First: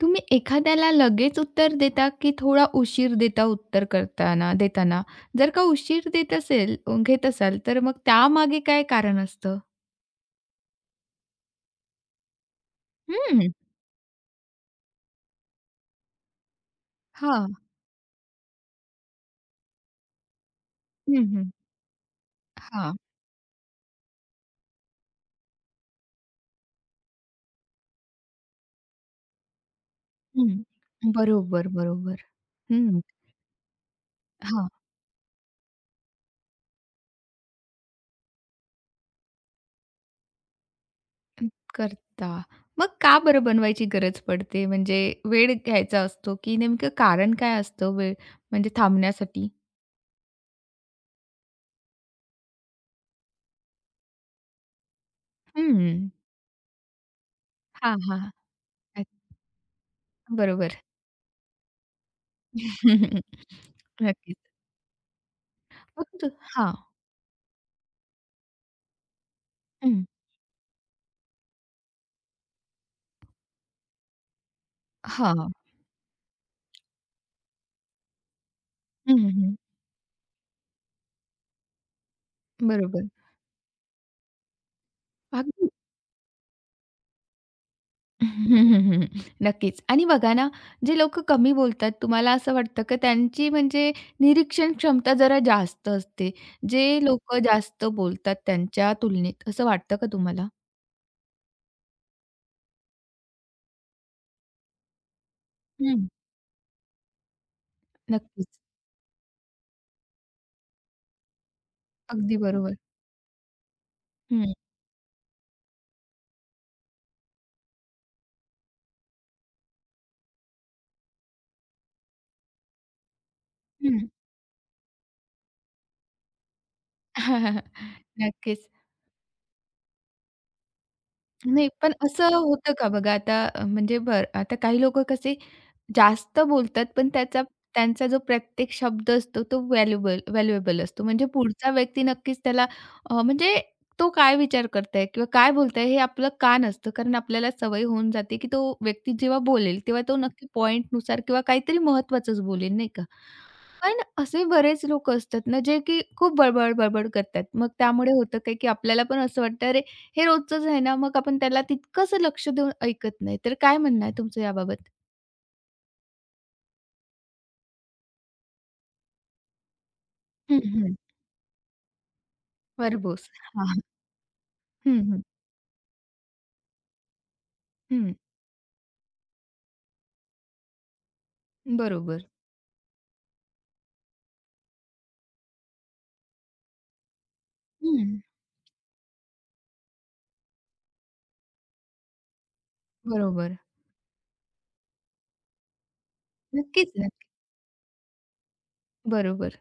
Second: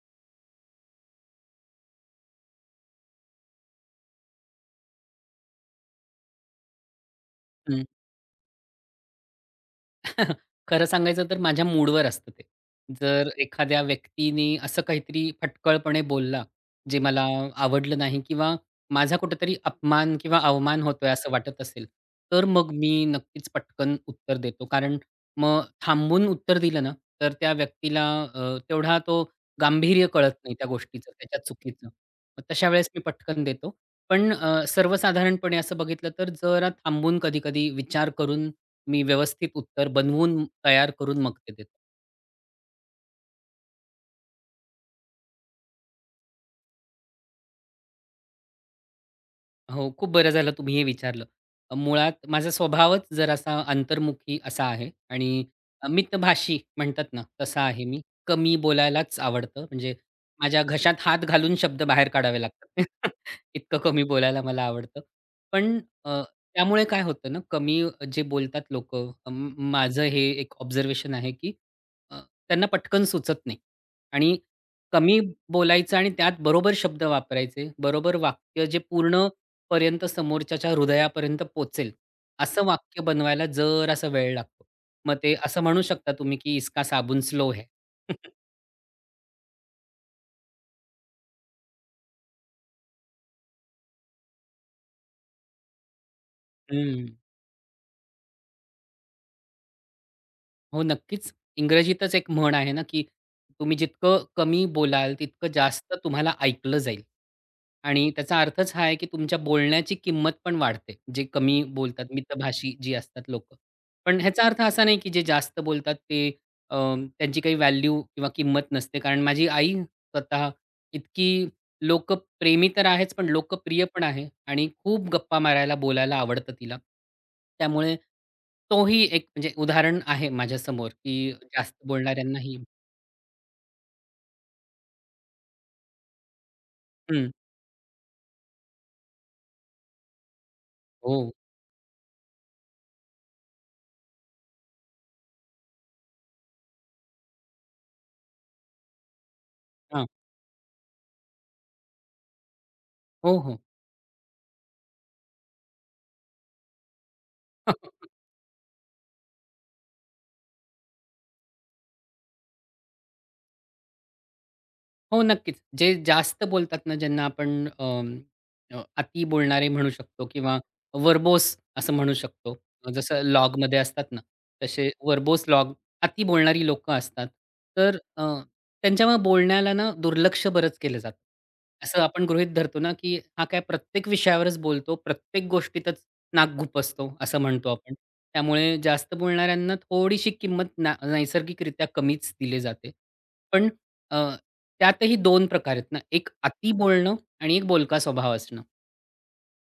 तुम्ही एखाद्याला लगेच उत्तर देता, की थोडा उशीर देता उत्तर करताना देताना? जर का उशीर देत असेल घेत असाल, तर हं. मग त्यामागे काय कारण असतं? खरं सांगायचं तर माझ्या मूडवर असतं ते. जर हं. एखाद्या व्यक्तीने असं काहीतरी फटकळपणे बोलला, जे मला हां. आवडलं नाही किंवा माझा कुठेतरी अपमान किंवा अवमान होतोय हं, असं हं. वाटत असेल, तर मग हां. मी नक्कीच पटकन उत्तर देतो. कारण मग थांबून उत्तर दिलं ना, तर त्या व्यक्तीला तेवढा तो गांभीर्य कळत हं. नाही त्या गोष्टीचं, त्याच्या बरोबर, चुकीचं. बरोबर. मग तशा वेळेस हं. मी पटकन देतो. पण हां. सर्वसाधारणपणे असं बघितलं तर जरा थांबून कधी-कधी विचार करून मी व्यवस्थित उत्तर बनवून तयार करून मग ते देतो. करता. मग का बरं बनवायची गरज पडते? म्हणजे वेळ घ्यायचा असतो, की नेमकं कारण काय असतं वेळ म्हणजे थांबण्यासाठी? हो, खूप बरं झालं तुम्ही हे विचारलं. मुळात माझा स्वभावच जरासा अंतर्मुखी असा आहे आणि हं. मितभाषी म्हणतात ना, तसा आहे हां, मी. हां. कमी अ, बोलायलाच आवडतं. म्हणजे माझ्या बरोबर. घशात हात घालून शब्द बाहेर काढावे लागतात. इतकं कमी नक्कीच. बोलायला मला आवडतं. पण अ, फक्त हां. त्यामुळे काय होतं ना, कमी जे बोलतात लोक माझं हं. हे एक ऑब्झर्वेशन आहे, की अ, त्यांना पटकन सुचत नाही आणि कमी हां. बोलायचं आणि त्यात बरोबर शब्द वापरायचे, बरोबर वाक्य जे हं, पूर्ण हं. पर्यंत समोरच्याच्या हृदयापर्यंत पोहोचेल, असं वाक्य बरोबर. बनवायला जरासा वेळ लागतो. मग ते असं अगदी म्हणू शकता तुम्ही, की इसका साबुन स्लो है. हं, हं, हं, हं. नक्कीच. आणि बघा ना, जे लोकं कमी बोलतात, तुम्हाला असं वाटतं का त्यांची म्हणजे निरीक्षण क्षमता जरा जास्त असते. जे हं. लोकं जास्त बोलतात त्यांच्या तुलनेत, असं वाटतं का तुम्हाला? हो, नक्कीच. इंग्रजीतच एक म्हण आहे ना, की तुम्ही जितकं कमी बोलाल, तितकं जास्त हं. तुम्हाला ऐकलं जाईल. आणि त्याचा नक्कीच. अर्थच हा आहे, की तुमच्या बोलण्याची किंमत पण वाढते, जे कमी बोलतात, अगदी मितभाषी बरोबर. जी असतात लोकं. पण ह्याचा हं, अर्थ असा नाही, की जे जास्त बोलतात ते अ, त्यांची काही व्हॅल्यू किंवा किंमत नसते. कारण माझी आई स्वतः इतकी लोकप्रेमी तर आहेच, पण लोकप्रिय पण हं. आहे आणि खूप गप्पा मारायला, बोलायला आवडतं तिला. त्यामुळे नक्कीच. तोही एक म्हणजे उदाहरण आहे माझ्यासमोर, की नाही, जास्त पण असं बोलणाऱ्यांनाही होतं का बघा आता म्हणजे बरं, आता काही लोकं कसे जास्त बोलतात, पण हं. त्याचा त्यांचा जो प्रत्येक शब्द असतो तो व्हॅल्युएबल व्हॅल्युएबल असतो. म्हणजे हो. पुढचा व्यक्ती नक्कीच त्याला म्हणजे तो काय विचार करताय किंवा काय बोलताय हे आपलं कान असतं. कारण आपल्याला सवय होऊन जाते, की तो व्यक्ती जेव्हा बोलेल तेव्हा हां. तो नक्की पॉइंटनुसार किंवा काहीतरी महत्त्वाचंच बोलेल, नाही का? हो, हो. पण असे बरेच लोकं असतात ना, जे की खूप बडबड, बडबड करतात. मग त्यामुळे होतं काय, की आपल्याला पण असं वाटतं, "अरे, हे रोजचंच आहे ना." मग आपण त्याला तितकंसं लक्ष देऊन ऐकत नाही. तर काय म्हणणं आहे तुमचं याबाबत? हो, नक्कीच. जे जास्त बोलतात ना, ज्यांना आपण अति बोलणारे म्हणू शकतो किंवा हं, वर्बोस असं म्हणू शकतो. जसं खरबूस. हां, लॉगमध्ये हां. असतात ना, तसे हं, हं. वर्बोस लॉग अति बोलणारी लोकं असतात. तर हं. त्यांच्यामुळे बोलण्याला ना दुर्लक्ष बरंच केलं जातं. असं आपण बरोबर. गृहीत धरतो ना, की हा काय प्रत्येक विषयावरच बोलतो, प्रत्येक गोष्टीतच नाक खुपसतो असं म्हणतो आपण. हं. त्यामुळे जास्त बोलणाऱ्यांना थोडीशी किंमत ना नैसर्गिकरित्या कमीच दिली जाते. बरोबर. पण अ, त्यातही दोन प्रकार आहेत ना. एक अति नक्कीच, बोलणं नक्की. आणि एक बोलका स्वभाव असणं. बरोबर.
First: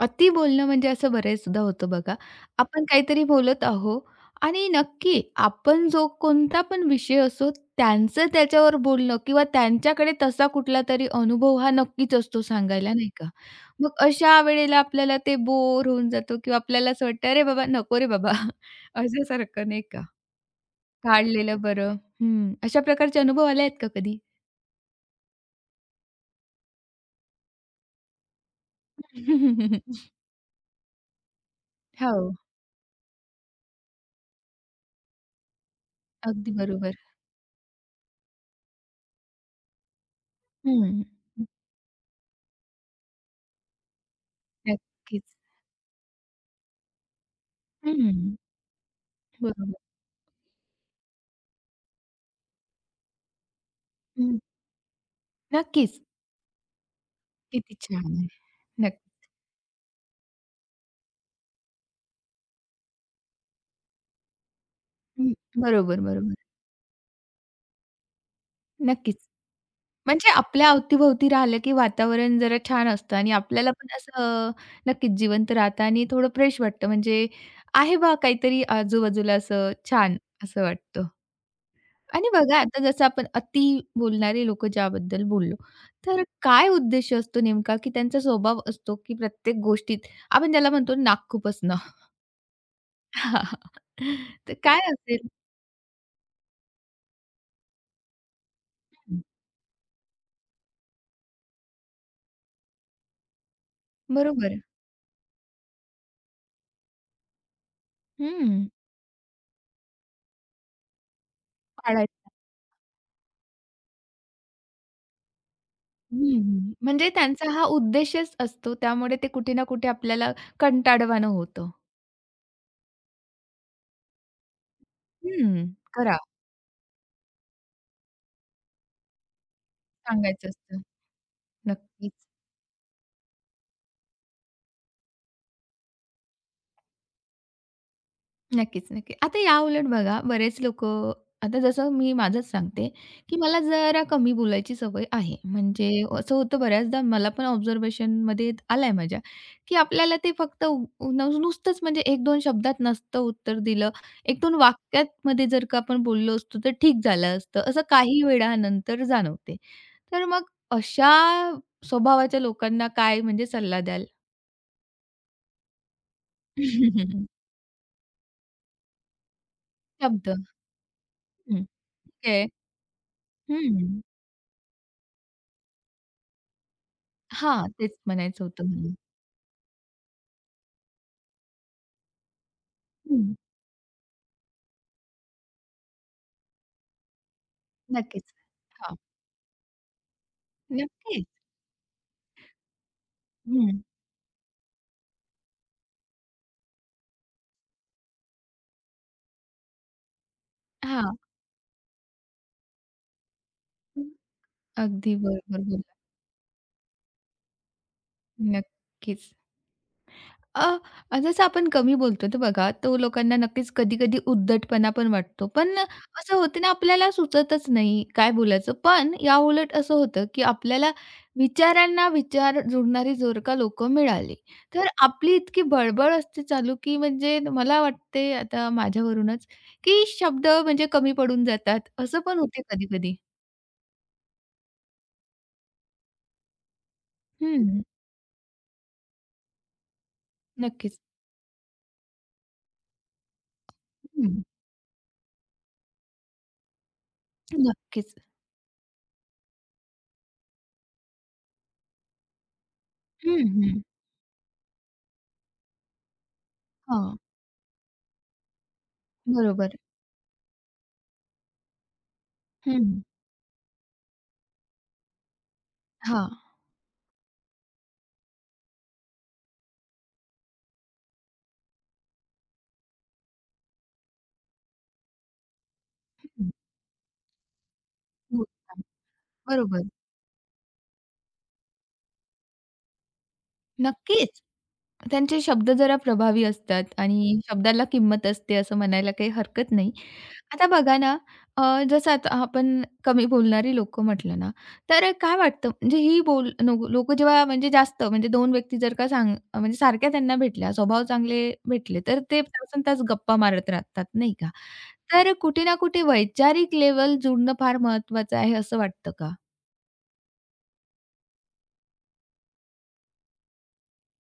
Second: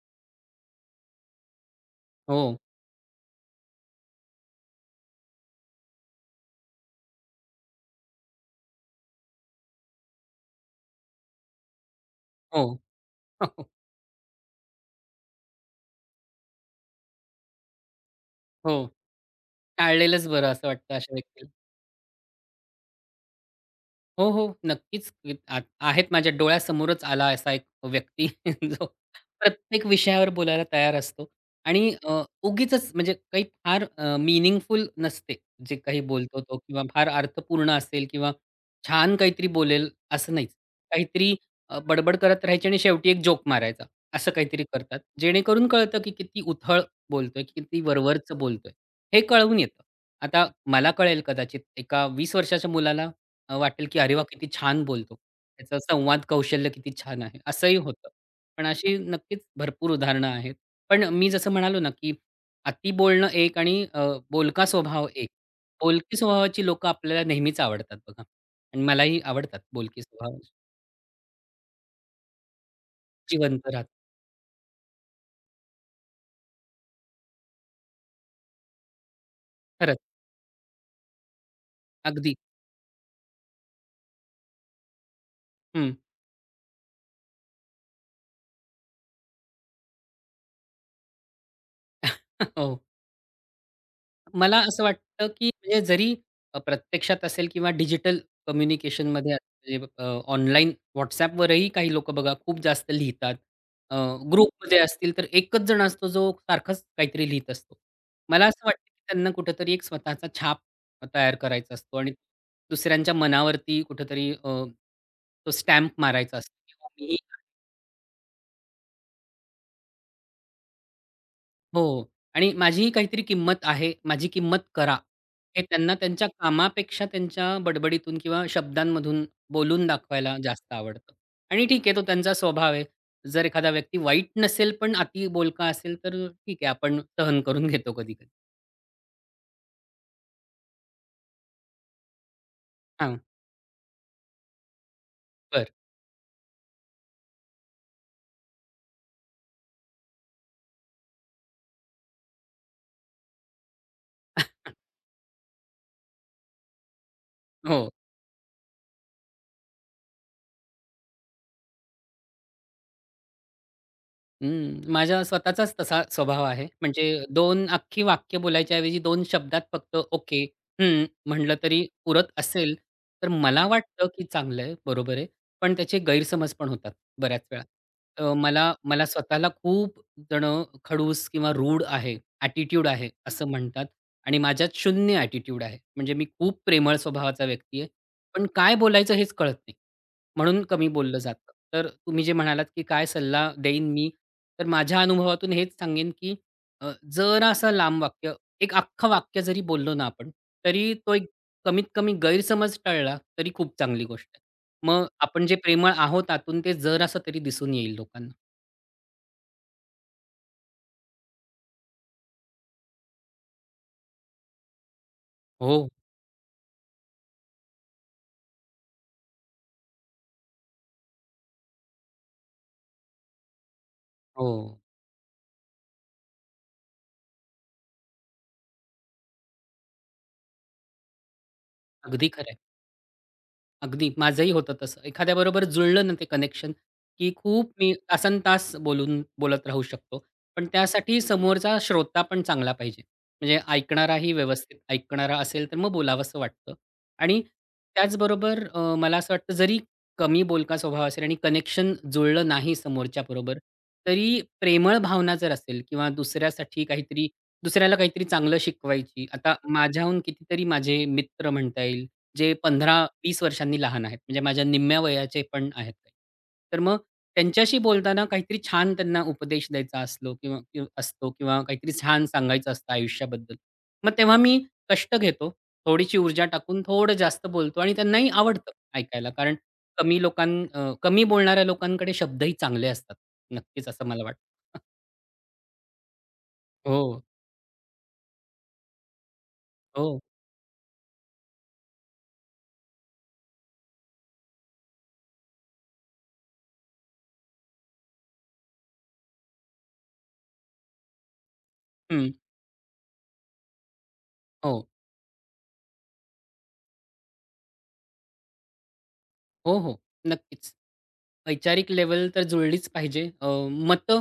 अति बोलणं म्हणजे असं बरेचदा होतं बघा. हो, आपण काहीतरी बोलत आहो आणि नक्की आपण जो कोणता पण विषय असो त्यांचं त्याच्यावर बोलणं किंवा त्यांच्याकडे तसा कुठला तरी अनुभव हा नक्कीच असतो हो, सांगायला, नाही का? मग अशा वेळेला आपल्याला ते बोर होऊन जातो किंवा आपल्याला असं वाटतं, "अरे बाबा, नको रे बाबा." हो. अशासारखं नाही का? टाळलेलंच बरं असं वाटतं अशा व्यक्तीला. काढलेलं बरं. हं. अशा प्रकारचे अनुभव आले आहेत का कधी? हो, हो. नक्कीच. इत- आ आहेत माझ्या डोळ्यासमोरच आला असा एक व्यक्ती जो प्रत्येक विषयावर बोलायला तयार असतो आणि हो, उगीचच म्हणजे काही फार मीनिंगफुल नसते जे काही बोलतो अगदी तो किंवा बरोबर. फार अर्थपूर्ण असेल किंवा छान काहीतरी बोलेल असं नाहीच. हं. काहीतरी बडबड करत राहायची आणि शेवटी एक जोक मारायचा, असं काहीतरी करतात. नक्कीच. जेणेकरून कळतं की किती उथळ बोलतोय, किती हं, वरवरचं बोलतोय, हे कळून बरोबर. येतं. आता मला कळेल कदाचित एका 20 वर्षाच्या मुलाला वाटेल की "अरे वाह! हं, किती छान बोलतो. त्याचं नक्कीच. संवाद कौशल्य किती छान आहे." किती असंही छान होतं. आहे. पण अशी नक्की नक्कीच भरपूर उदाहरणं आहेत. पण मी जसं म्हणालो ना, की अति बोलणं एक आणि बोलका स्वभाव एक. हं, बरोबर, बोलकी बरोबर. स्वभावाची लोकं आपल्याला नेहमीच आवडतात बघा आणि नक्कीच. मलाही आवडतात बोलके म्हणजे स्वभाव. आपल्या अवतीभोवती राहिलं, की वातावरण जरा छान असतं आणि जिवंत आपल्याला राहतात. पण असं नक्कीच जिवंत राहतं आणि थोडं फ्रेश वाटतं. म्हणजे आहे बा काहीतरी आजूबाजूला असं खरंच. छान असं वाटतं. आणि अगदी. बघा आता जसं आपण अति बोलणारे लोक ज्याबद्दल बोललो, हं. तर काय उद्देश असतो नेमका, की त्यांचा स्वभाव असतो, की प्रत्येक गोष्टीत आपण त्याला म्हणतो नाक खुपसणं. हो. तर मला काय असं वाटतं, असेल? की म्हणजे जरी प्रत्यक्षात असेल किंवा डिजिटल कम्युनिकेशनमध्ये असेल म्हणजे, ऑनलाईन WhatsAppवरही काही लोकं बघा खूप जास्त लिहितात. अ, बरोबर. ग्रुपमध्ये असतील तर एकच जण असतो जो सारखाच काहीतरी लिहीत असतो. मला असं हं. वाटतं, की त्यांना कुठेतरी एक स्वतःचा छाप तयार करायचा असतो आणि पाळायचा. दुसऱ्यांच्या मनावरती कुठेतरी तो स्टॅम्प मारायचा हं. असतो, हो म्हणजे त्यांचा हा उद्देशच असतो. त्यामुळे ते कुठे ना कुठे आपल्याला कंटाळवाणं होतं. हो. आणि माझीही काहीतरी किंमत आहे, माझी किंमत करा. हे हं. त्यांना करा. त्यांच्या कामापेक्षा त्यांच्या बडबडीतून किंवा शब्दांमधून बोलून दाखवायला सांगायचं जास्त असतं. आवडतं. आणि ठीक आहे, तो नक्कीच. त्यांचा स्वभाव आहे. जर एखादा व्यक्ती वाईट नसेल, पण अति बोलका असेल, तर ठीक आहे, आपण सहन करून घेतो कधी-कधी. नक्कीच, नक्की. आता याउलट बघा बरेच लोकं आता जसं मी माझंच सांगते, हां, की मला जरा कमी बोलायची सवय आहे. बरं. म्हणजे असं होतं बऱ्याचदा मला पण ऑब्झर्वेशनमध्ये आलंय माझ्या, की आपल्याला ते फक्त नुसतंच म्हणजे 1-2 शब्दात नसतं उत्तर दिलं. 1-2 वाक्यांमध्ये जर का आपण बोललो असतो तर ठीक झालं असतं, असं हो. काही वेळानंतर जाणवते. तर मग अशा स्वभावाच्या लोकांना काय म्हणजे सल्ला द्याल? हं, माझा स्वतःचाच तसा स्वभाव आहे. म्हणजे 2 अख्खी वाक्य बोलायच्या ऐवजी 2 शब्दात फक्त शब्द. ओके, हं, म्हटलं हं. तरी पुरत ओके. असेल, तर मला हं. वाटतं की चांगलं आहे, बरोबर आहे. पण त्याचे गैरसमज पण होतात बऱ्याच वेळा. हां, तेच अ, म्हणायचं होतं मला मला. मला स्वतःला खूप जणं खडूस किंवा रूड आहे, ॲटिट्यूड आहे हं, असं म्हणतात आणि माझ्यात 0 ॲटिट्यूड आहे. म्हणजे मी खूप प्रेमळ स्वभावाचा व्यक्ती आहे. नक्कीच. पण काय हां, बोलायचं हेच कळत नाही. म्हणून कमी बोललं नक्कीच. जातं. तर तुम्ही जे म्हणालात, की काय सल्ला हं, देईन मी? तर माझ्या अनुभवातून हेच सांगेन, की जरासं लांब वाक्य, एक अख्खं वाक्य जरी बोललो ना आपण, तरी तो हां, एक कमीत कमी गैरसमज टळला, तरी खूप चांगली गोष्ट आहे. मग अगदी आपण जे बरोबर प्रेमळ बोललात. आहोत आतून, ते जरासं तरी दिसून येईल लोकांना. नक्कीच. अ, जसं आपण कमी बोलतो तर बघा, तो लोकांना नक्कीच कधी-कधी उद्धटपणा पण वाटतो. पण हो, असं होतं ना, आपल्याला सुचतच नाही काय बोलायचं. पण याउलट असं होतं, की आपल्याला विचारांना विचार जुळणारी जर का लोकं मिळाली, हो. तर आपली इतकी बळबळ असते चालू, की म्हणजे मला वाटते आता माझ्यावरूनच, की शब्द म्हणजे कमी पडून जातात. असं अगदी पण खरं आहे. होते कधी-कधी. अगदी. माझंही होतं तसं. एखाद्याबरोबर जुळलं ना ते कनेक्शन, की खूप हं, मी तासनतास बोलून बोलत राहू शकतो. पण नक्कीच. त्यासाठी समोरचा श्रोता पण चांगला पाहिजे. म्हणजे ऐकणाराही हं, व्यवस्थित ऐकणारा असेल, तर मग बोलावसं वाटतं. आणि नक्कीच. त्याचबरोबर मला असं वाटतं जरी कमी बोलका स्वभाव असेल आणि कनेक्शन जुळलं नाही हं, समोरच्याबरोबर, हं. तरी प्रेमळ भावना जर असेल किंवा दुसऱ्यासाठी हां, काहीतरी दुसऱ्याला काहीतरी चांगलं शिकवायची. आता बरोबर. माझ्याहून कितीतरी माझे मित्र म्हणता येईल जे हं, 15-20 वर्षांनी लहान आहेत. म्हणजे माझ्या निम्म्या वयाचे पण आहेत काही. हां. तर मग त्यांच्याशी बोलताना काहीतरी छान त्यांना उपदेश द्यायचा असलो किंवा किंवा असतो किंवा काहीतरी छान सांगायचं असतं आयुष्याबद्दल. मग तेव्हा मी कष्ट घेतो. थोडीशी ऊर्जा टाकून थोडं जास्त बोलतो आणि त्यांनाही हं. आवडतं ऐकायला. कारण बरोबर. कमी लोकां कमी बोलणाऱ्या लोकांकडे शब्दही चांगले असतात. नक्कीच असं मला वाटतं. नक्कीच. त्यांचे शब्द जरा प्रभावी असतात हो, आणि शब्दाला किंमत असते असं म्हणायला काही हरकत नाही. हो. आता बघा ना, जसं आता आपण कमी बोलणारी लोकं म्हटलं ना, तर काय वाटतं म्हणजे ही नो लोकं जेव्हा म्हणजे जास्त म्हणजे दोन व्यक्ती जर का म्हणजे सारख्या त्यांना भेटल्या, स्वभाव चांगले भेटले, तर हं. ते तासंतास गप्पा मारत राहतात, नाही का? हो. तर कुठे ना कुठे वैचारिक लेव्हल जुळणं फार महत्वाचं आहे असं वाटतं का? हो, हो. नक्कीच. वैचारिक लेव्हल तर जुळलीच पाहिजे. मतं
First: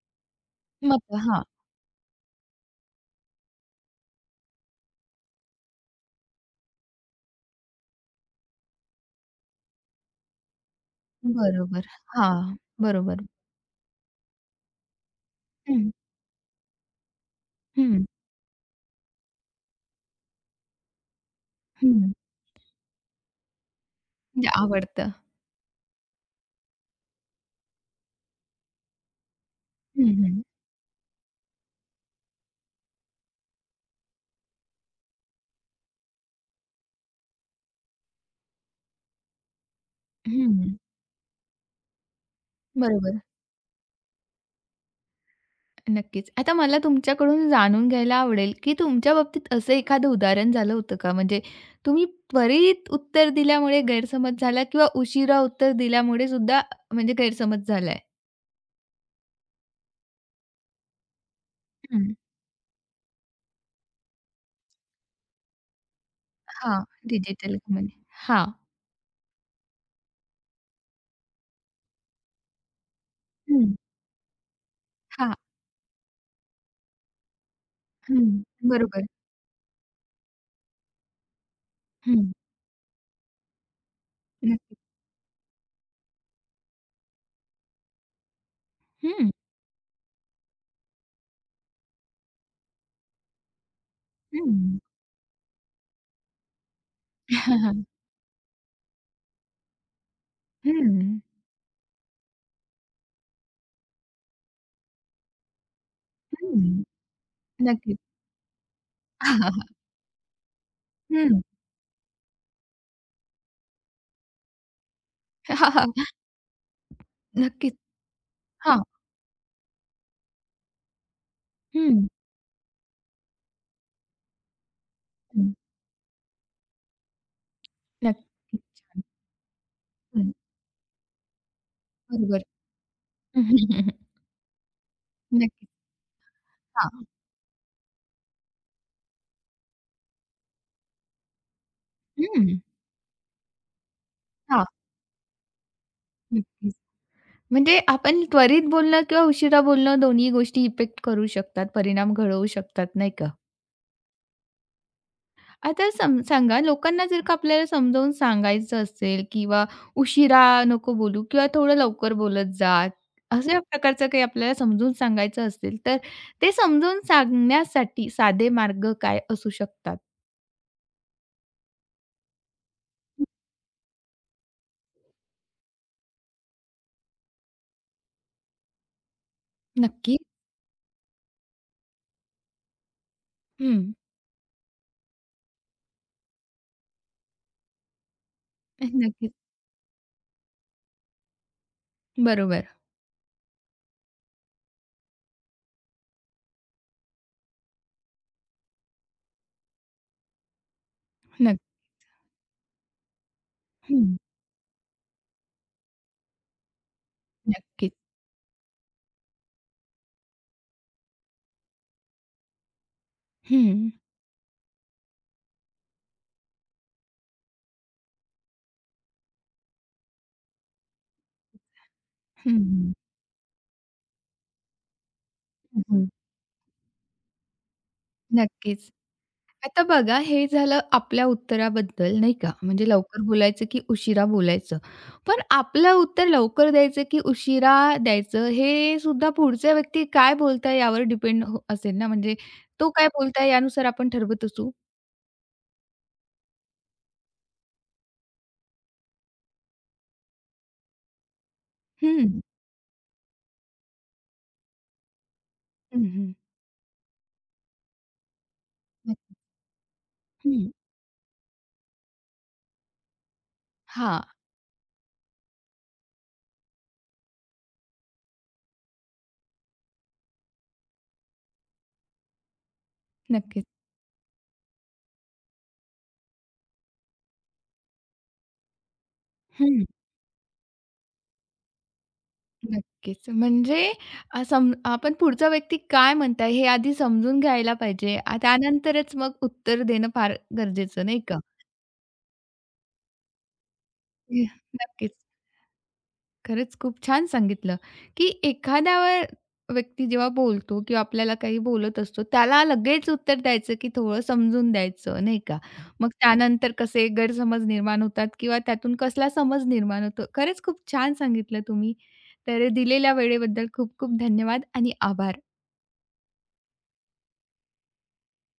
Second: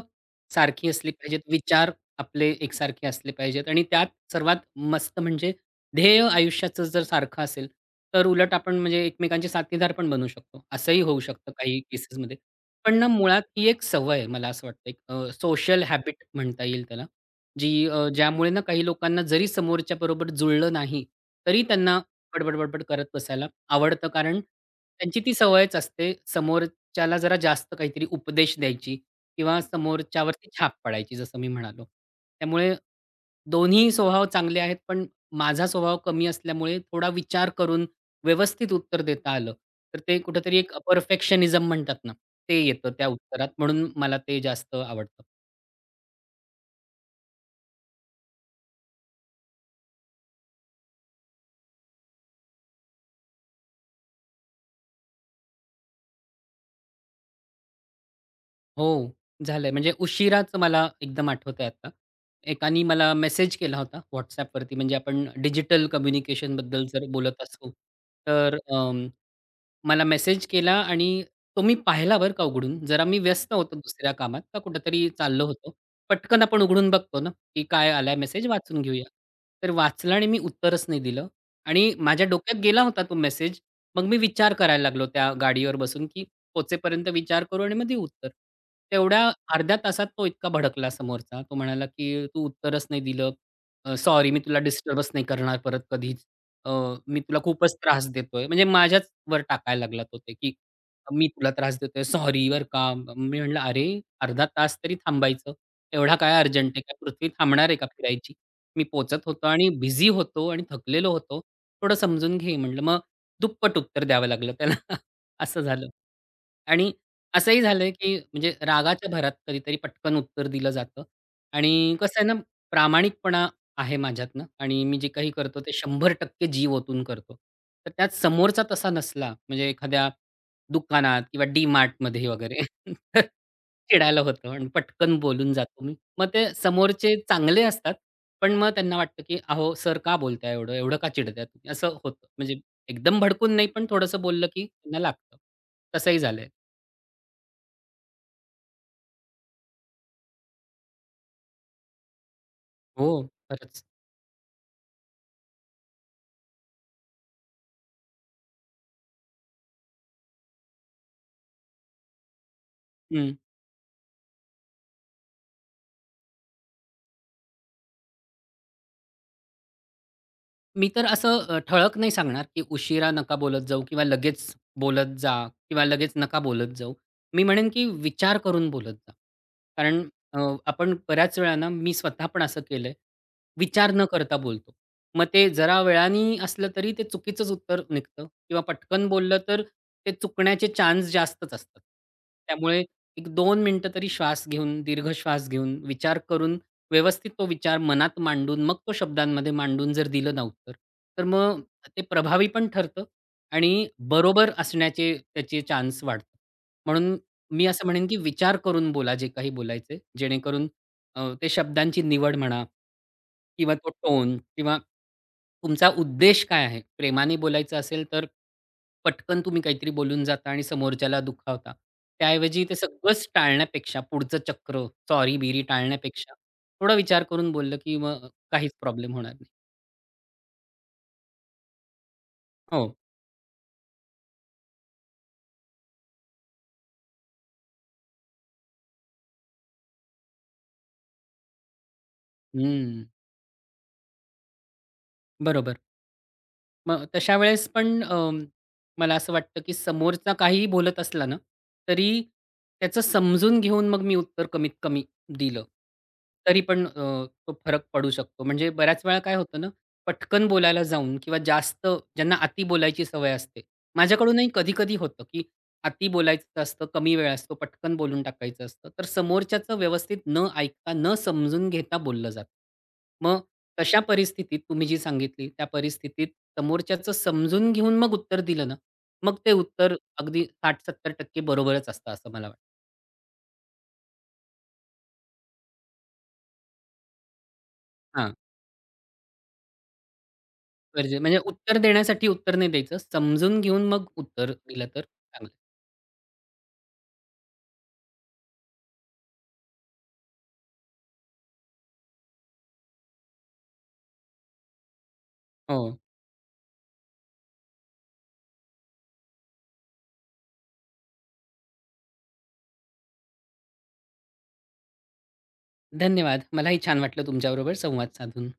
सारखी मत असली पाहिजेत, हां. विचार आपले एकसारखे असले पाहिजेत आणि त्यात सर्वात मस्त म्हणजे ध्येय आयुष्याचं जर सारखं असेल, तर उलट आपण म्हणजे एकमेकांचे साथीदार पण बनू शकतो. असंही होऊ शकतं काही बरोबर. केसेसमध्ये. हां, पण ना बरोबर. मुळात ही एक सवय आहे मला असं वाटतं. एक सोशल हॅबिट म्हणता येईल त्याला, जी हं, ज्यामुळे ना काही लोकांना जरी समोरच्याबरोबर जुळलं नाही, तरी त्यांना हं. बडबड-बडबड करत बसायला आवडतं. कारण म्हणजे आवडतं. त्यांची ती सवयच असते समोर त्याला जरा जास्त काहीतरी उपदेश द्यायची किंवा हं, हं. समोरच्यावरती छाप पडायची जसं मी म्हणालो. त्यामुळे दोन्ही स्वभाव चांगले आहेत, पण माझा स्वभाव कमी असल्यामुळे थोडा विचार करून व्यवस्थित उत्तर देता आलं, तर ते कुठेतरी एक हं. परफेक्शनिझम म्हणतात ना, ते येतं त्या बरोबर. उत्तरात म्हणून मला ते जास्त आवडतं. नक्कीच. आता मला तुमच्याकडून जाणून घ्यायला आवडेल, की तुमच्या बाबतीत असं एखादं उदाहरण झालं होतं का? म्हणजे तुम्ही त्वरित उत्तर दिल्यामुळे गैरसमज झाला किंवा उशिरा उत्तर दिल्यामुळे सुद्धा म्हणजे गैरसमज झालाय? हो, झालंय. म्हणजे उशिराचं मला एकदम आठवतंय आता. हं. एकानी मला मेसेज केला होता WhatsAppवरती म्हणजे आपण डिजिटल हां. कम्युनिकेशनबद्दल जर बोलत डिजिटल असू, म्हणजे हां. तर मला मेसेज केला आणि तो मी पाहिला बरं का उघडून. जरा मी व्यस्त होतो हं. दुसऱ्या कामात का कुठेतरी हां. चाललो होतो. पटकन आपण उघडून बघतो ना, की काय आलाय हं. मेसेज वाचून घेऊया. बरोबर. तर वाचला आणि मी उत्तरच नाही दिलं आणि माझ्या हं. डोक्यात गेला होता तो मेसेज. मग मी विचार नक्कीच. करायला लागलो त्या गाडीवर बसून, की पोहोचेपर्यंत विचार करू आणि मग देऊ उत्तर. तेवढ्या हं. अर्ध्या तासात तो इतका भडकला समोरचा. तो म्हणाला, की "तू उत्तरच नाही दिलं. सॉरी मी तुला हं. डिस्टर्बच नाही करणार परत कधीच." अ, मी तुला खूपच त्रास देतोय. म्हणजे माझ्याच वर टाकायला लागला तो ते, की हं. मी तुला त्रास देतोय, सॉरी बरं का. मी म्हटलं, "अरे अर्धा तास तरी थांबायचं. एवढा काय अर्जंट आहे? हं. काय पृथ्वी थांबणार आहे का नक्कीच. फिरायची?" मी पोहचत होतो आणि बिझी होतो आणि थकलेलो होतो. हं. थोडं समजून घे म्हटलं. मग दुप्पट उत्तर द्यावं लागलं त्याला. असं झालं. आणि असंही नक्कीच. झालंय, की म्हणजे हां. रागाच्या भरात कधीतरी पटकन उत्तर दिलं जातं आणि हं, कसं आहे ना, प्रामाणिकपणा आहे माझ्यातनं आणि मी जे काही हं. करतो ते 100% जीव ओतून करतो. तर त्यात समोरचा नक्कीच. तसा छान. नसला, म्हणजे एखाद्या हं, दुकानात किंवा DMartमध्ये बरोबर. वगैरे तर चिडायला होतं आणि पटकन बोलून नक्कीच. जातो मी. मग ते हां. समोरचे चांगले असतात, पण मग त्यांना वाटतं, की "अहो सर का बोलताय एवढं? एवढं का चिडताय तुम्ही?" असं होतं. हं. म्हणजे एकदम भडकून नाही, पण थोडंसं बोललं, हां, की त्यांना लागतं. तसंही झालंय. नक्कीच. म्हणजे आपण त्वरित बोलणं किंवा उशिरा बोलणं दोन्ही गोष्टी इफेक्ट करू शकतात, परिणाम घडवू शकतात, हो, नाही का? खरंच. आता सांगा लोकांना जर का आपल्याला समजावून सांगायचं असेल किंवा उशिरा नको बोलू किंवा थोडं लवकर बोलत जा, अशा प्रकारचं काही आपल्याला समजून सांगायचं असेल, तर ते समजून सांगण्यासाठी साधे मार्ग काय असू शकतात? मी तर असं ठळक नाही सांगणार, की उशिरा नका बोलत जाऊ किंवा लगेच बोलत जा किंवा लगेच नका बोलत जाऊ. मी म्हणेन, की विचार करून बोलत जा. कारण नक्की. अ, आपण बऱ्याच वेळा ना, मी स्वतः पण असं केलंय. हं. विचार न करता बोलतो. मग ते जरा वेळाने असलं तरी ते चुकीचंच उत्तर निघतं किंवा पटकन नक्कीच. बोललं तर ते चुकण्याचे चान्स जास्तच असतात. बरोबर. त्यामुळे एक 2 मिनिटं तरी श्वास घेऊन, दीर्घ श्वास घेऊन, विचार करून व्यवस्थित तो विचार मनात मांडून, मग तो शब्दांमध्ये मांडून जर दिलं ना उत्तर, तर मग नक्क ते प्रभावी पण ठरतं आणि हं, बरोबर असण्याचे त्याचे चान्स वाढतात. म्हणून मी असं नक्कीच. म्हणेन, की विचार करून बोला जे काही बोलायचंय. जेणेकरून ते शब्दांची निवड म्हणा हं, किंवा तो हं, टोन किंवा तुमचा उद्देश काय आहे? प्रेमाने बोलायचं असेल, तर पटकन तुम्ही काहीतरी बोलून जाता आणि समोरच्याला दुखावता. त्याऐवजी ते हं, सगळंच टाळण्यापेक्षा पुढचं चक्र, सॉरी-बिरी हं, हं. टाळण्यापेक्षा थोडा विचार करून बोललं, की मग काहीच नक्कीच. प्रॉब्लेम होणार नाही. आता बघा हे झालं आपल्या उत्तराबद्दल नाही का? म्हणजे हो. लवकर बोलायचं की उशिरा बोलायचं. पण आपलं उत्तर लवकर द्यायचं की उशिरा द्यायचं हे सुद्धा पुढचा व्यक्ती काय बोलताय यावर डिपेंड हो असेल ना, म्हणजे तो हं. काय बोलताय यानुसार आपण ठरवत असू. बरोबर. मग तशा वेळेस पण मला असं वाटतं, की समोरचा काहीही बोलत असला ना, तरी हं, त्याचं समजून घेऊन मग मी उत्तर कमीत कमी दिलं. हं, हं. तरी पण तो फरक पडू शकतो. म्हणजे बऱ्याच वेळा काय नक्क होतं ना, पटकन हं. बोलायला जाऊन किंवा जास्त ज्यांना अति बोलायची सवय असते. हां, माझ्याकडूनही कधी-कधी होतं, की अति बोलायचं असतं, कमी वेळ असतो, पटकन बोलून टाकायचं असतं. तर समोरच्याचं व्यवस्थित न ऐकता, न समजून घेता बोललं जातं. मग नक्कीच. तशा परिस्थितीत तुम्ही जी सांगितली, त्या परिस्थितीत समोरच्याचं समजून घेऊन मग उत्तर दिलं ना, मग ते हं. उत्तर अगदी 60-70% बरोबरच असतं असं मला वाटतं. नक्कीच. म्हणजे अ, सम आपण पुढचा व्यक्ती काय म्हणताय हे आधी समजून घ्यायला पाहिजे. हां, त्यानंतरच मग उत्तर देणं फार गरजेचं गरजे नाही म्हणजे का? उत्तर देण्यासाठी उत्तर नाही द्यायचं, समजून घेऊन मग हे, उत्तर दिलं तर नक्कीच. चांगलं. खरंच खूप छान सांगितलं, की एखाद्यावर व्यक्ती जेव्हा बोलतो किंवा आपल्याला काही बोलत असतो, त्याला लगेच उत्तर द्यायचं, की थोडं समजून द्यायचं नाही का? हो, मग त्यानंतर कसे गैरसमज निर्माण होतात किंवा त्यातून कसला समज निर्माण होतो. खरंच खूप छान सांगितलं तुम्ही. तर दिलेल्या वेळेबद्दल खूप खूप धन्यवाद आणि आभार. धन्यवाद. मलाही छान वाटलं तुमच्याबरोबर संवाद साधून.